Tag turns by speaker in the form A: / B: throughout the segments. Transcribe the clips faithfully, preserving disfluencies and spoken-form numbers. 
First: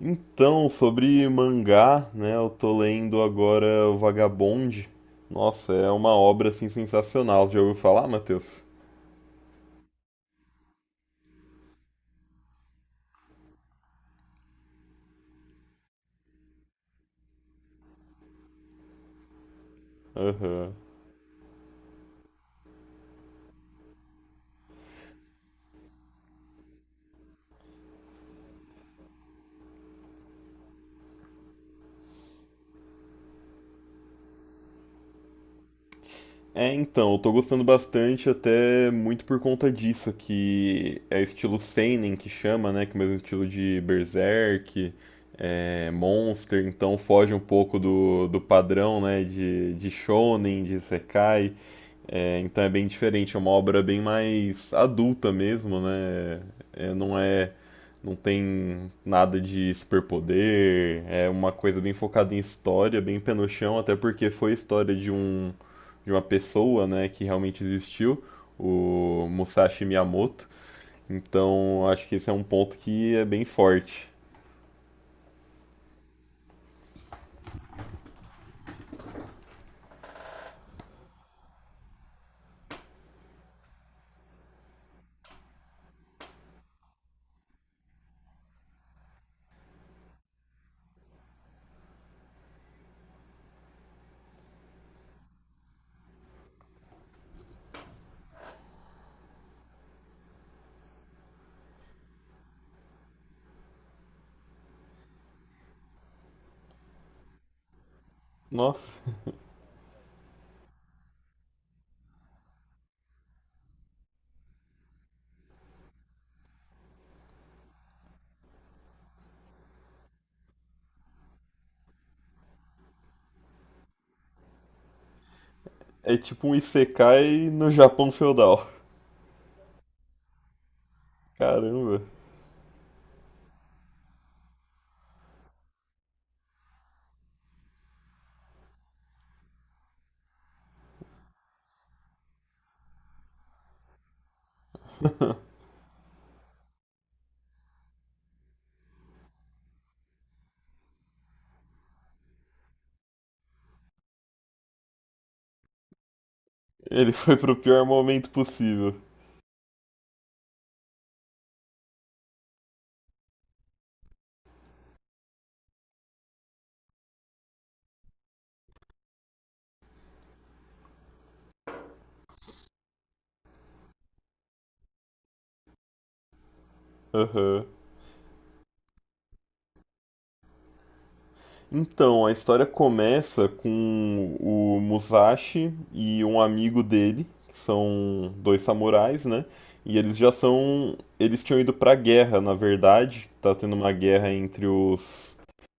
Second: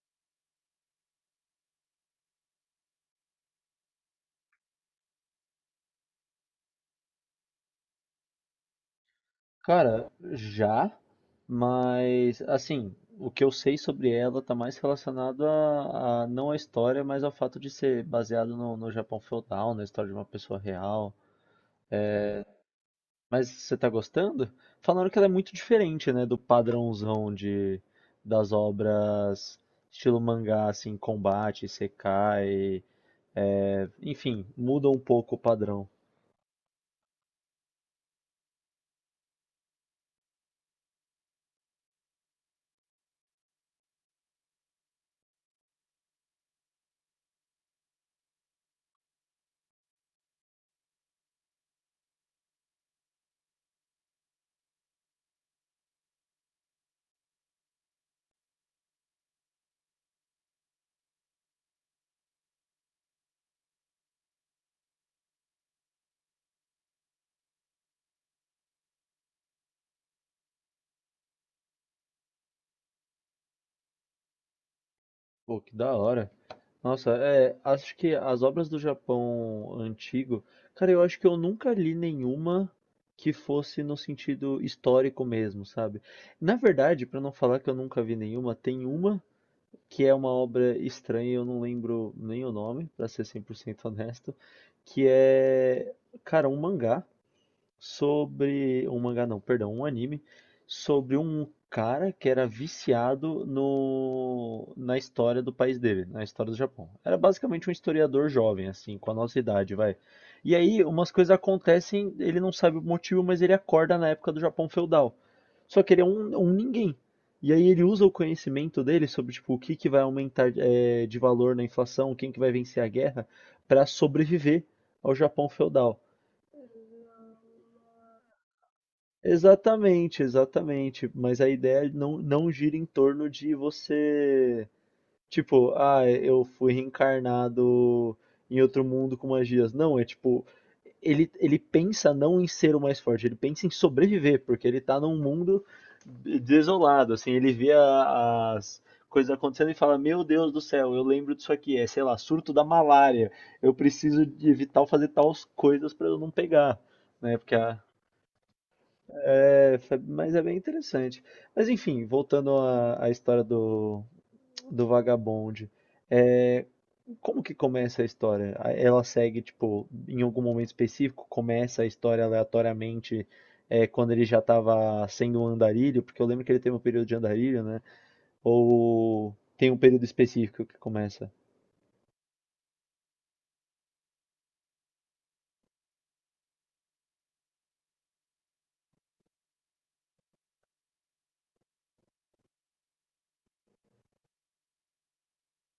A: Então, sobre mangá, né, eu tô lendo agora o Vagabond. Nossa, é uma obra assim sensacional. Já ouviu falar, Matheus?
B: Cara, já, mas assim, o que eu sei sobre ela tá mais relacionado a, a- não à história, mas ao fato de ser baseado no, no Japão feudal, na história de uma pessoa
A: Aham.
B: real. Mas você tá gostando? Falaram que ela é muito diferente, né, do padrãozão de das obras estilo mangá, assim, combate, isekai, é, enfim, muda um pouco o padrão.
A: É, então, eu tô gostando bastante até muito por conta disso, que é estilo seinen que chama, né, que é o mesmo estilo de Berserk, é, Monster, então foge um pouco do, do padrão, né, de, de shonen, de isekai. É, então é bem diferente, é uma obra bem mais adulta mesmo, né? É, não é, não tem nada de superpoder, é uma coisa bem focada em história, bem pé no chão, até porque foi a história de um de uma pessoa, né, que realmente existiu, o Musashi Miyamoto. Então, acho que esse é um ponto que é bem forte.
B: Pô, que da hora. Nossa, é, acho que as obras do Japão antigo, cara, eu acho que eu nunca li nenhuma que fosse no sentido histórico mesmo, sabe? Na verdade, pra não falar que eu nunca vi nenhuma, tem uma que é uma obra estranha, eu não lembro nem o nome, pra ser cem por cento honesto, que é, cara, um mangá sobre um mangá não, perdão, um anime sobre um cara que era viciado no na história do país dele, na história do Japão. Era basicamente um historiador jovem
A: Nossa,
B: assim, com a nossa idade, vai. E aí umas coisas acontecem, ele não sabe o motivo, mas ele acorda na época do Japão feudal. Só que ele é um, um ninguém. E aí ele usa o conhecimento dele sobre tipo o que que vai aumentar eh, de valor na inflação, quem que vai vencer a guerra, para sobreviver ao Japão feudal.
A: é tipo um isekai no Japão feudal.
B: Exatamente, exatamente. Mas a ideia
A: Caramba.
B: não, não gira em torno de você, tipo, ah, eu fui reencarnado em outro mundo com magias. Não, é tipo, ele, ele pensa não em ser o mais forte, ele pensa em sobreviver, porque ele tá num mundo desolado, assim, ele vê a- as coisas acontecendo e fala, meu Deus do céu, eu lembro disso aqui, é, sei lá, surto da malária, eu preciso de evitar fazer tais coisas pra eu não pegar,
A: Ele foi
B: né?
A: pro
B: Porque a
A: pior momento possível.
B: é, fa- mas é bem interessante. Mas enfim, voltando à, à história do, do vagabonde, É, como que começa a história? A- Ela segue, tipo, em algum momento específico, começa a história aleatoriamente, é, quando ele já estava sendo um andarilho, porque eu lembro que ele teve um período de andarilho,
A: Aham.
B: né? Ou tem um período específico que começa?
A: Então, a história começa com o Musashi e um amigo dele, que são dois samurais, né? E eles já são. Eles tinham ido pra guerra, na verdade. Tá tendo uma guerra entre os.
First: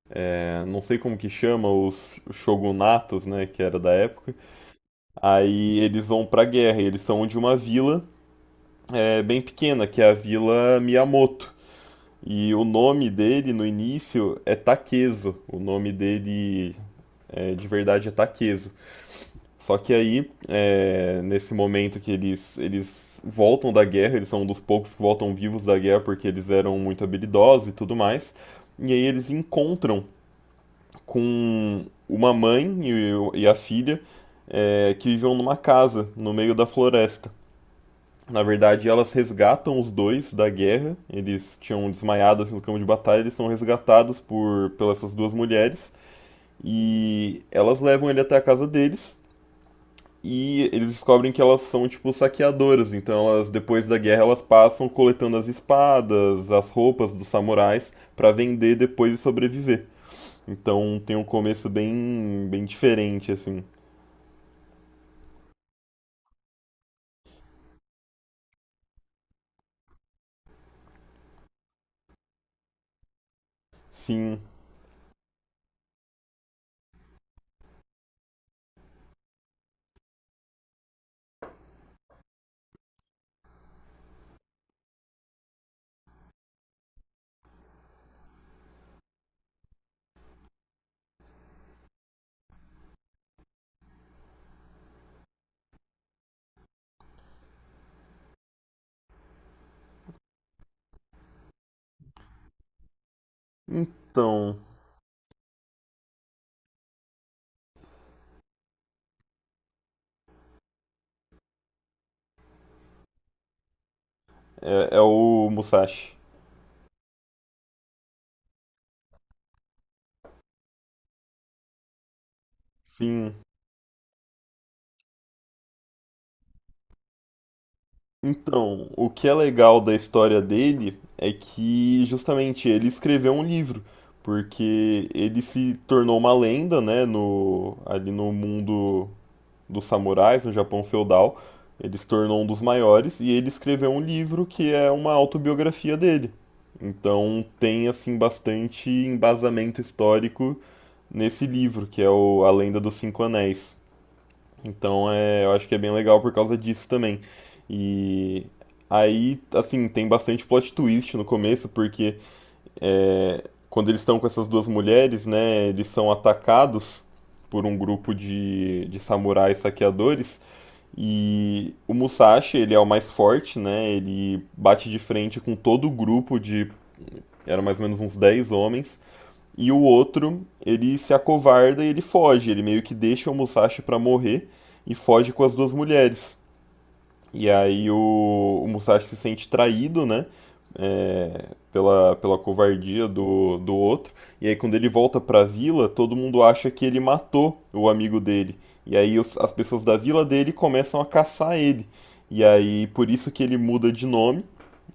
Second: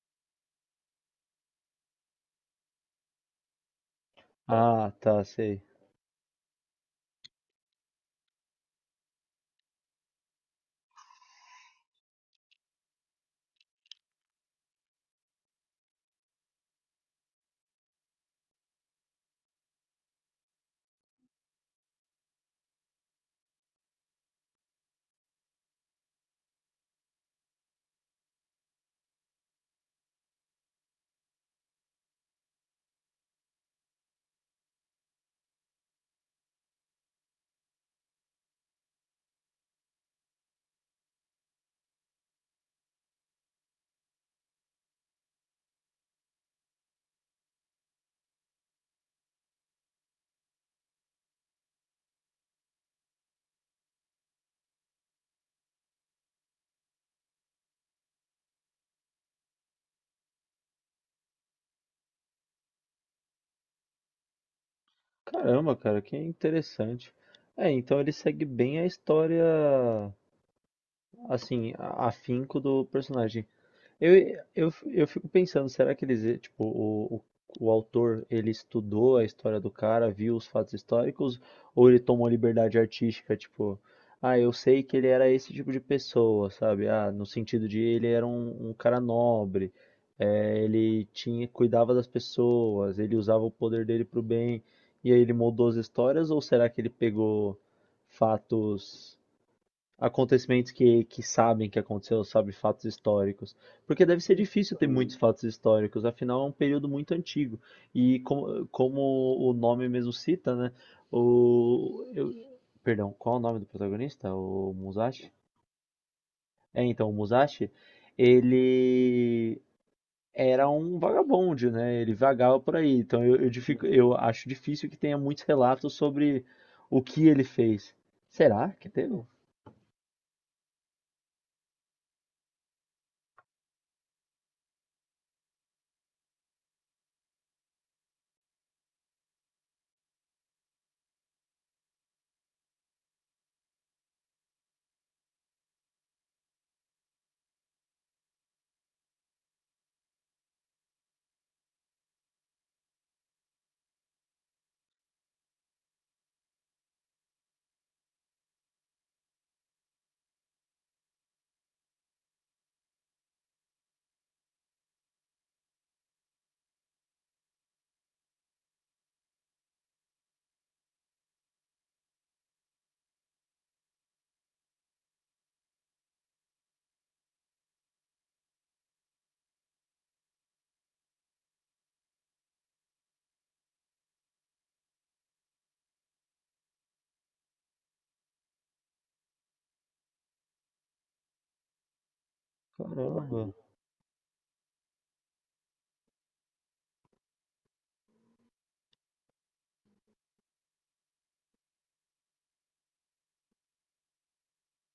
A: é, Não sei como que chama, os shogunatos, né? Que era da época.
B: Ah, tá, sei.
A: Aí eles vão pra guerra, e eles são de uma vila é, bem pequena, que é a Vila Miyamoto. E o nome dele no início é Takeso. O nome dele é, de verdade ataqueso. Só que aí, é, nesse momento que eles, eles voltam da guerra, eles são um dos poucos que voltam vivos da guerra porque eles eram muito habilidosos e tudo mais. E aí eles encontram com uma mãe e, e a filha é, que viviam numa casa no meio da floresta. Na verdade, elas resgatam os dois da guerra. Eles tinham desmaiado assim, no campo de batalha. Eles são resgatados por pelas essas duas mulheres e elas levam ele até a casa deles. E eles descobrem que elas são tipo saqueadoras, então elas depois da guerra elas passam coletando as espadas, as roupas dos samurais pra vender depois e sobreviver. Então tem um começo bem bem diferente assim.
B: Caramba, cara, que interessante. É, então ele segue bem a história, assim, a- afinco do personagem. Eu,
A: Sim.
B: eu, eu fico pensando, será que eles, eh, tipo, o, o, o autor, ele estudou a história do cara, viu os fatos históricos, ou ele tomou liberdade artística, tipo, ah, eu sei que ele era esse tipo de pessoa, sabe? Ah, no sentido de ele era um, um cara nobre, eh, ele tinha, cuidava das pessoas, ele usava o poder dele pro bem, e aí ele moldou as histórias, ou será que ele pegou fatos acontecimentos que, que sabem que aconteceu, sabe, fatos históricos. Porque deve ser
A: Então,
B: difícil ter muitos fatos históricos, afinal é um período muito antigo. E como, como o nome mesmo cita, né? O, eu- perdão, qual é o nome do protagonista? O
A: é, é
B: Musashi?
A: o Musashi.
B: É, então, o Musashi, ele era um vagabundo, né? Ele vagava por aí. Então
A: Sim.
B: eu, eu, dific- eu acho difícil que tenha muitos relatos sobre o que ele fez. Será
A: Então,
B: que
A: o
B: teve?
A: que é legal da história dele é que justamente ele escreveu um livro, porque ele se tornou uma lenda, né, no ali no mundo dos samurais no Japão feudal. Ele se tornou um dos maiores e ele escreveu um livro que é uma autobiografia dele. Então tem assim bastante embasamento histórico nesse livro, que é o A Lenda dos Cinco Anéis. Então é, eu acho que é bem legal por causa disso também. E aí, assim, tem bastante plot twist no começo, porque quando eles estão com essas duas mulheres, né, eles são atacados por um grupo de, de samurais saqueadores. E o Musashi, ele é o mais forte, né? Ele bate de frente com todo o grupo de. Eram mais ou menos uns dez homens. E o outro, ele se acovarda e ele foge. Ele meio que deixa o Musashi pra morrer e foge com as duas mulheres. E aí o, o Musashi se sente traído, né? pela, pela covardia
B: Caramba.
A: do, do outro. E aí, quando ele volta pra vila, todo mundo acha que ele matou o amigo dele. E aí, os- as pessoas da vila dele começam a caçar ele. E aí, por isso que ele muda de nome.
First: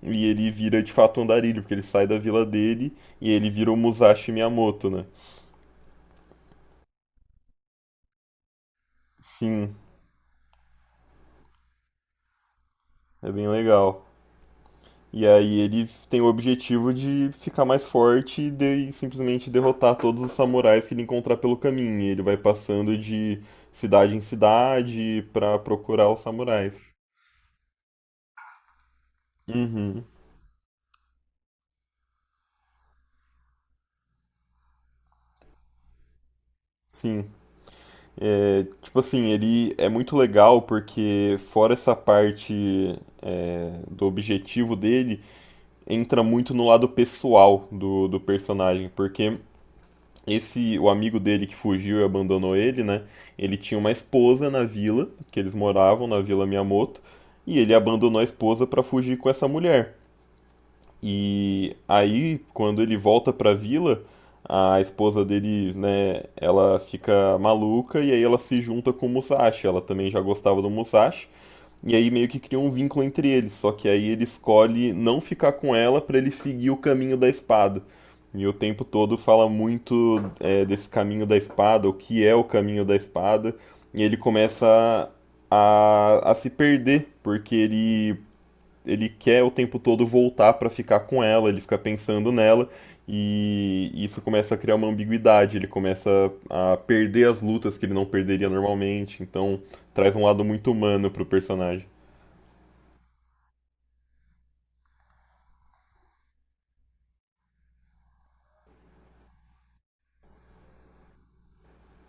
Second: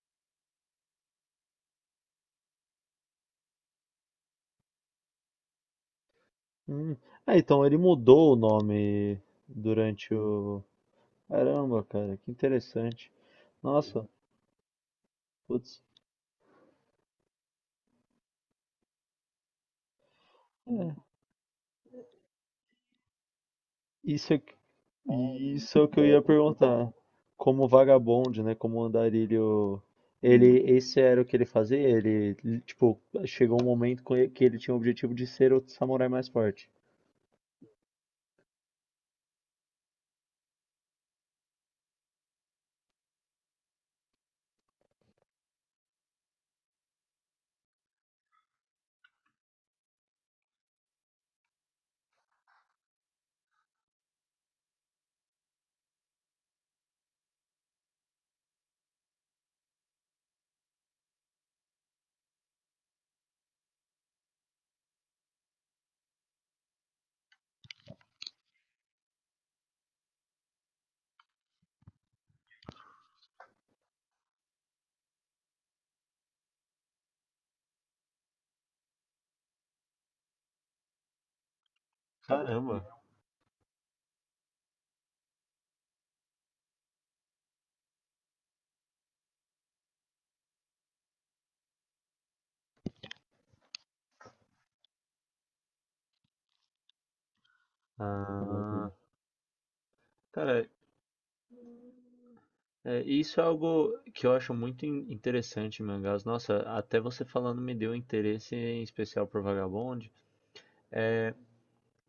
A: E ele vira de fato um andarilho, porque ele sai da vila dele e ele vira o Musashi Miyamoto, né?
B: Hum. Ah, então ele mudou o nome
A: Sim,
B: durante o. Caramba, cara, que interessante.
A: é bem legal.
B: Nossa,
A: E aí
B: putz,
A: eles têm o objetivo de ficar mais forte e de- e simplesmente derrotar todos os samurais que ele encontrar pelo caminho. E ele vai passando de cidade em
B: isso é,
A: cidade pra
B: isso é o que eu
A: procurar os
B: ia
A: samurais.
B: perguntar. Como vagabonde, né? Como andarilho.
A: Uhum,
B: Ele, esse era o que ele fazia? Ele, tipo, chegou um momento com ele- que ele tinha o objetivo de ser o samurai mais forte.
A: sim. É, tipo assim, ele é muito legal porque fora essa parte é, do objetivo dele, entra muito no lado pessoal do, do personagem, porque Esse, o amigo dele que fugiu e abandonou ele, né? Ele tinha uma esposa na vila, que eles moravam na Vila Miyamoto, e ele abandonou a esposa para fugir com essa mulher. E aí, quando ele volta para a vila, a esposa dele, né, ela fica maluca e aí ela se junta com o Musashi. Ela também já gostava do Musashi. E aí meio que cria um vínculo entre eles, só que aí ele escolhe não ficar com ela pra ele seguir o caminho da espada. E o tempo todo fala muito é, desse caminho da espada, o que é o caminho
B: Caramba.
A: da espada, e ele começa a, a se perder, porque ele, ele quer o tempo todo voltar pra ficar com ela, ele fica pensando nela, e isso começa a criar uma ambiguidade, ele começa a perder as lutas que ele não perderia
B: Ah,
A: normalmente, então traz um lado
B: cara,
A: muito humano pro personagem.
B: é, e isso é algo que eu acho muito in- interessante em mangás. Nossa, até você falando me deu interesse em especial por Vagabond.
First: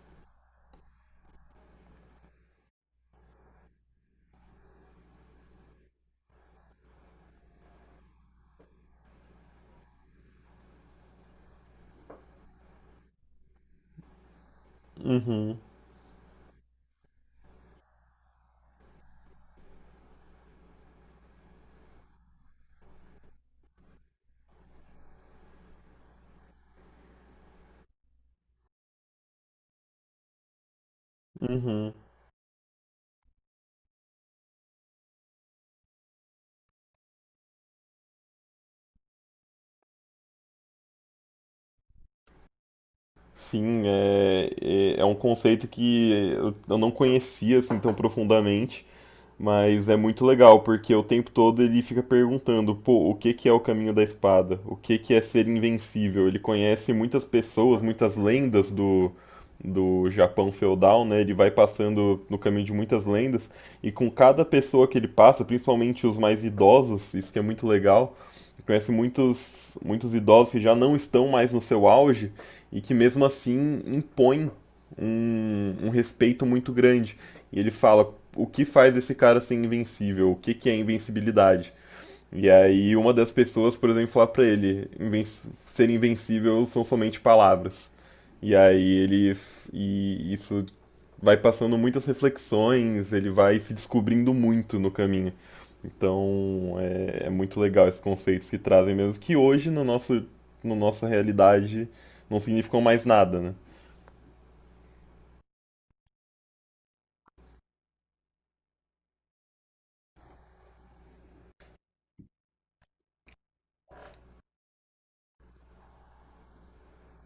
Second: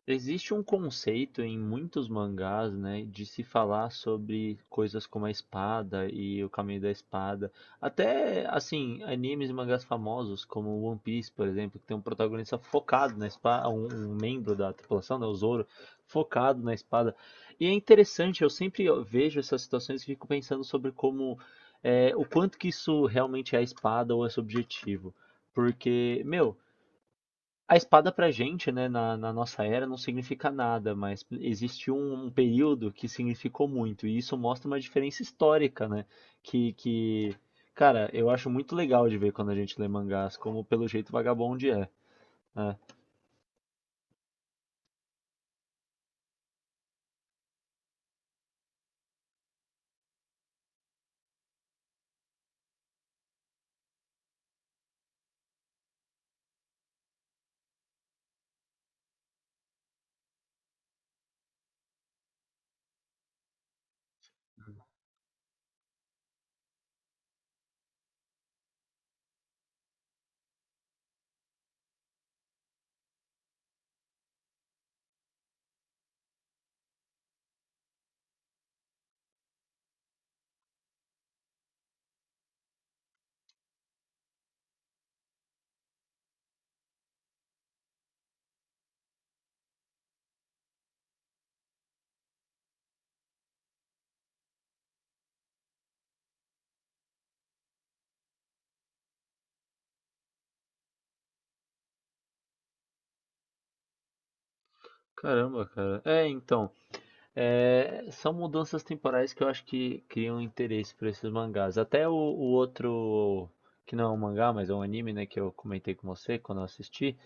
B: Existe um conceito em muitos mangás, né, de se falar sobre coisas como a espada e o caminho da espada. Até, assim, animes e mangás famosos, como One Piece, por exemplo, que tem um protagonista focado na espada, um, um membro da tripulação, né, o
A: Uhum,
B: Zoro, focado na espada. E é interessante, eu sempre vejo essas situações e fico pensando sobre como, é, o quanto que isso realmente é a espada ou é subjetivo. Porque, meu, a espada pra gente, né, na, na nossa era, não significa nada, mas
A: uhum.
B: existiu um, um período que significou muito, e isso mostra uma diferença histórica, né? Que, que, cara, eu acho muito legal de ver quando a gente lê mangás, como pelo jeito Vagabond é, né?
A: Sim, é, é, é um conceito que eu eu não conhecia assim tão profundamente. Mas é muito legal, porque o tempo todo ele fica perguntando, pô, o que que é o caminho da espada? O que que é ser invencível? Ele conhece muitas pessoas, muitas lendas do, do Japão feudal, né? Ele vai passando no caminho de muitas lendas, e com cada pessoa que ele passa, principalmente os mais idosos, isso que é muito legal, ele conhece muitos, muitos idosos que já não estão mais no seu auge, e que mesmo assim impõem um, um respeito muito grande. E ele fala, o que faz esse cara ser invencível, o que, que é invencibilidade. E aí uma das pessoas, por exemplo, fala pra ele, inven ser invencível são somente palavras. E aí ele e isso vai passando muitas reflexões, ele vai se descobrindo muito no caminho. Então é, é muito legal esses conceitos que trazem mesmo, que hoje no nosso, no nossa realidade não significam mais nada, né?
B: Caramba, cara. É, então, é, são mudanças temporais que eu acho que criam interesse por esses mangás. Até o, o outro, que não é um mangá, mas é um anime, né, que eu comentei com você quando eu assisti.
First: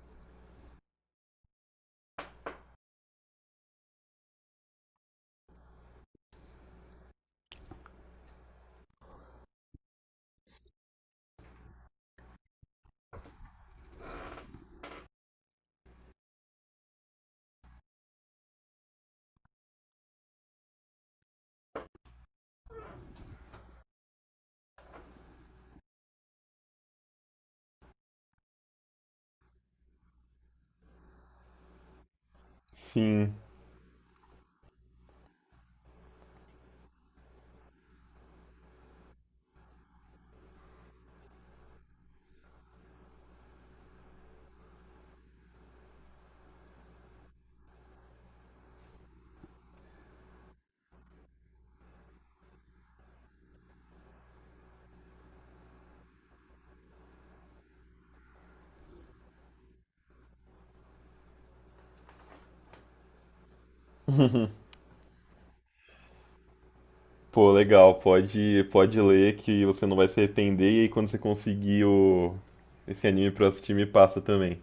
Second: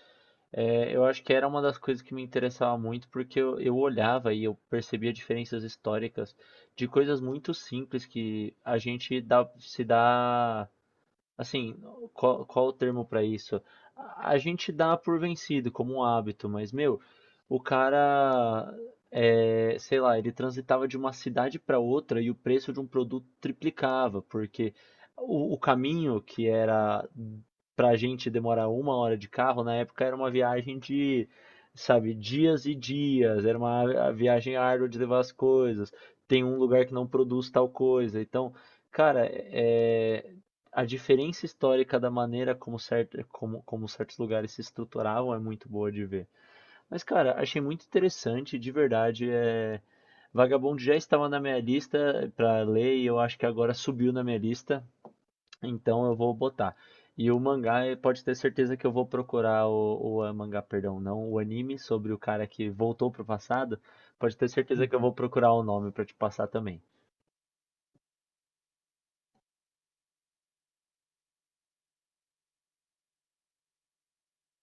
B: É, eu acho que era uma das coisas que me interessava muito, porque eu, eu olhava e eu percebia diferenças históricas de coisas muito simples que a gente dá- se dá. Assim, qual, qual o termo pra isso? A a gente dá por vencido como um hábito, mas meu, o cara, é, sei lá, ele transitava de uma cidade pra outra e o preço de um produto triplicava, porque o, o caminho que era pra gente demorar uma hora de carro, na época era uma viagem de, sabe, dias e
A: Sim.
B: dias, era uma a- viagem árdua de levar as coisas, tem um lugar que não produz tal coisa, então. Cara, é, a diferença histórica da maneira como, certo, como, como certos lugares se estruturavam é muito boa de ver. Mas, cara, achei muito interessante, de verdade. É... Vagabond já estava na minha lista pra ler e eu acho que agora subiu na minha lista, então eu vou botar. E o mangá, eh, pode ter certeza que eu vou procurar o, o ah, mangá, perdão, não, o anime sobre o cara que voltou pro passado. Pode ter certeza que eu vou procurar o nome pra te passar também.
A: Pô, legal, pode, pode ler que você não vai se arrepender e aí quando você conseguir o, esse anime pra assistir me passa também.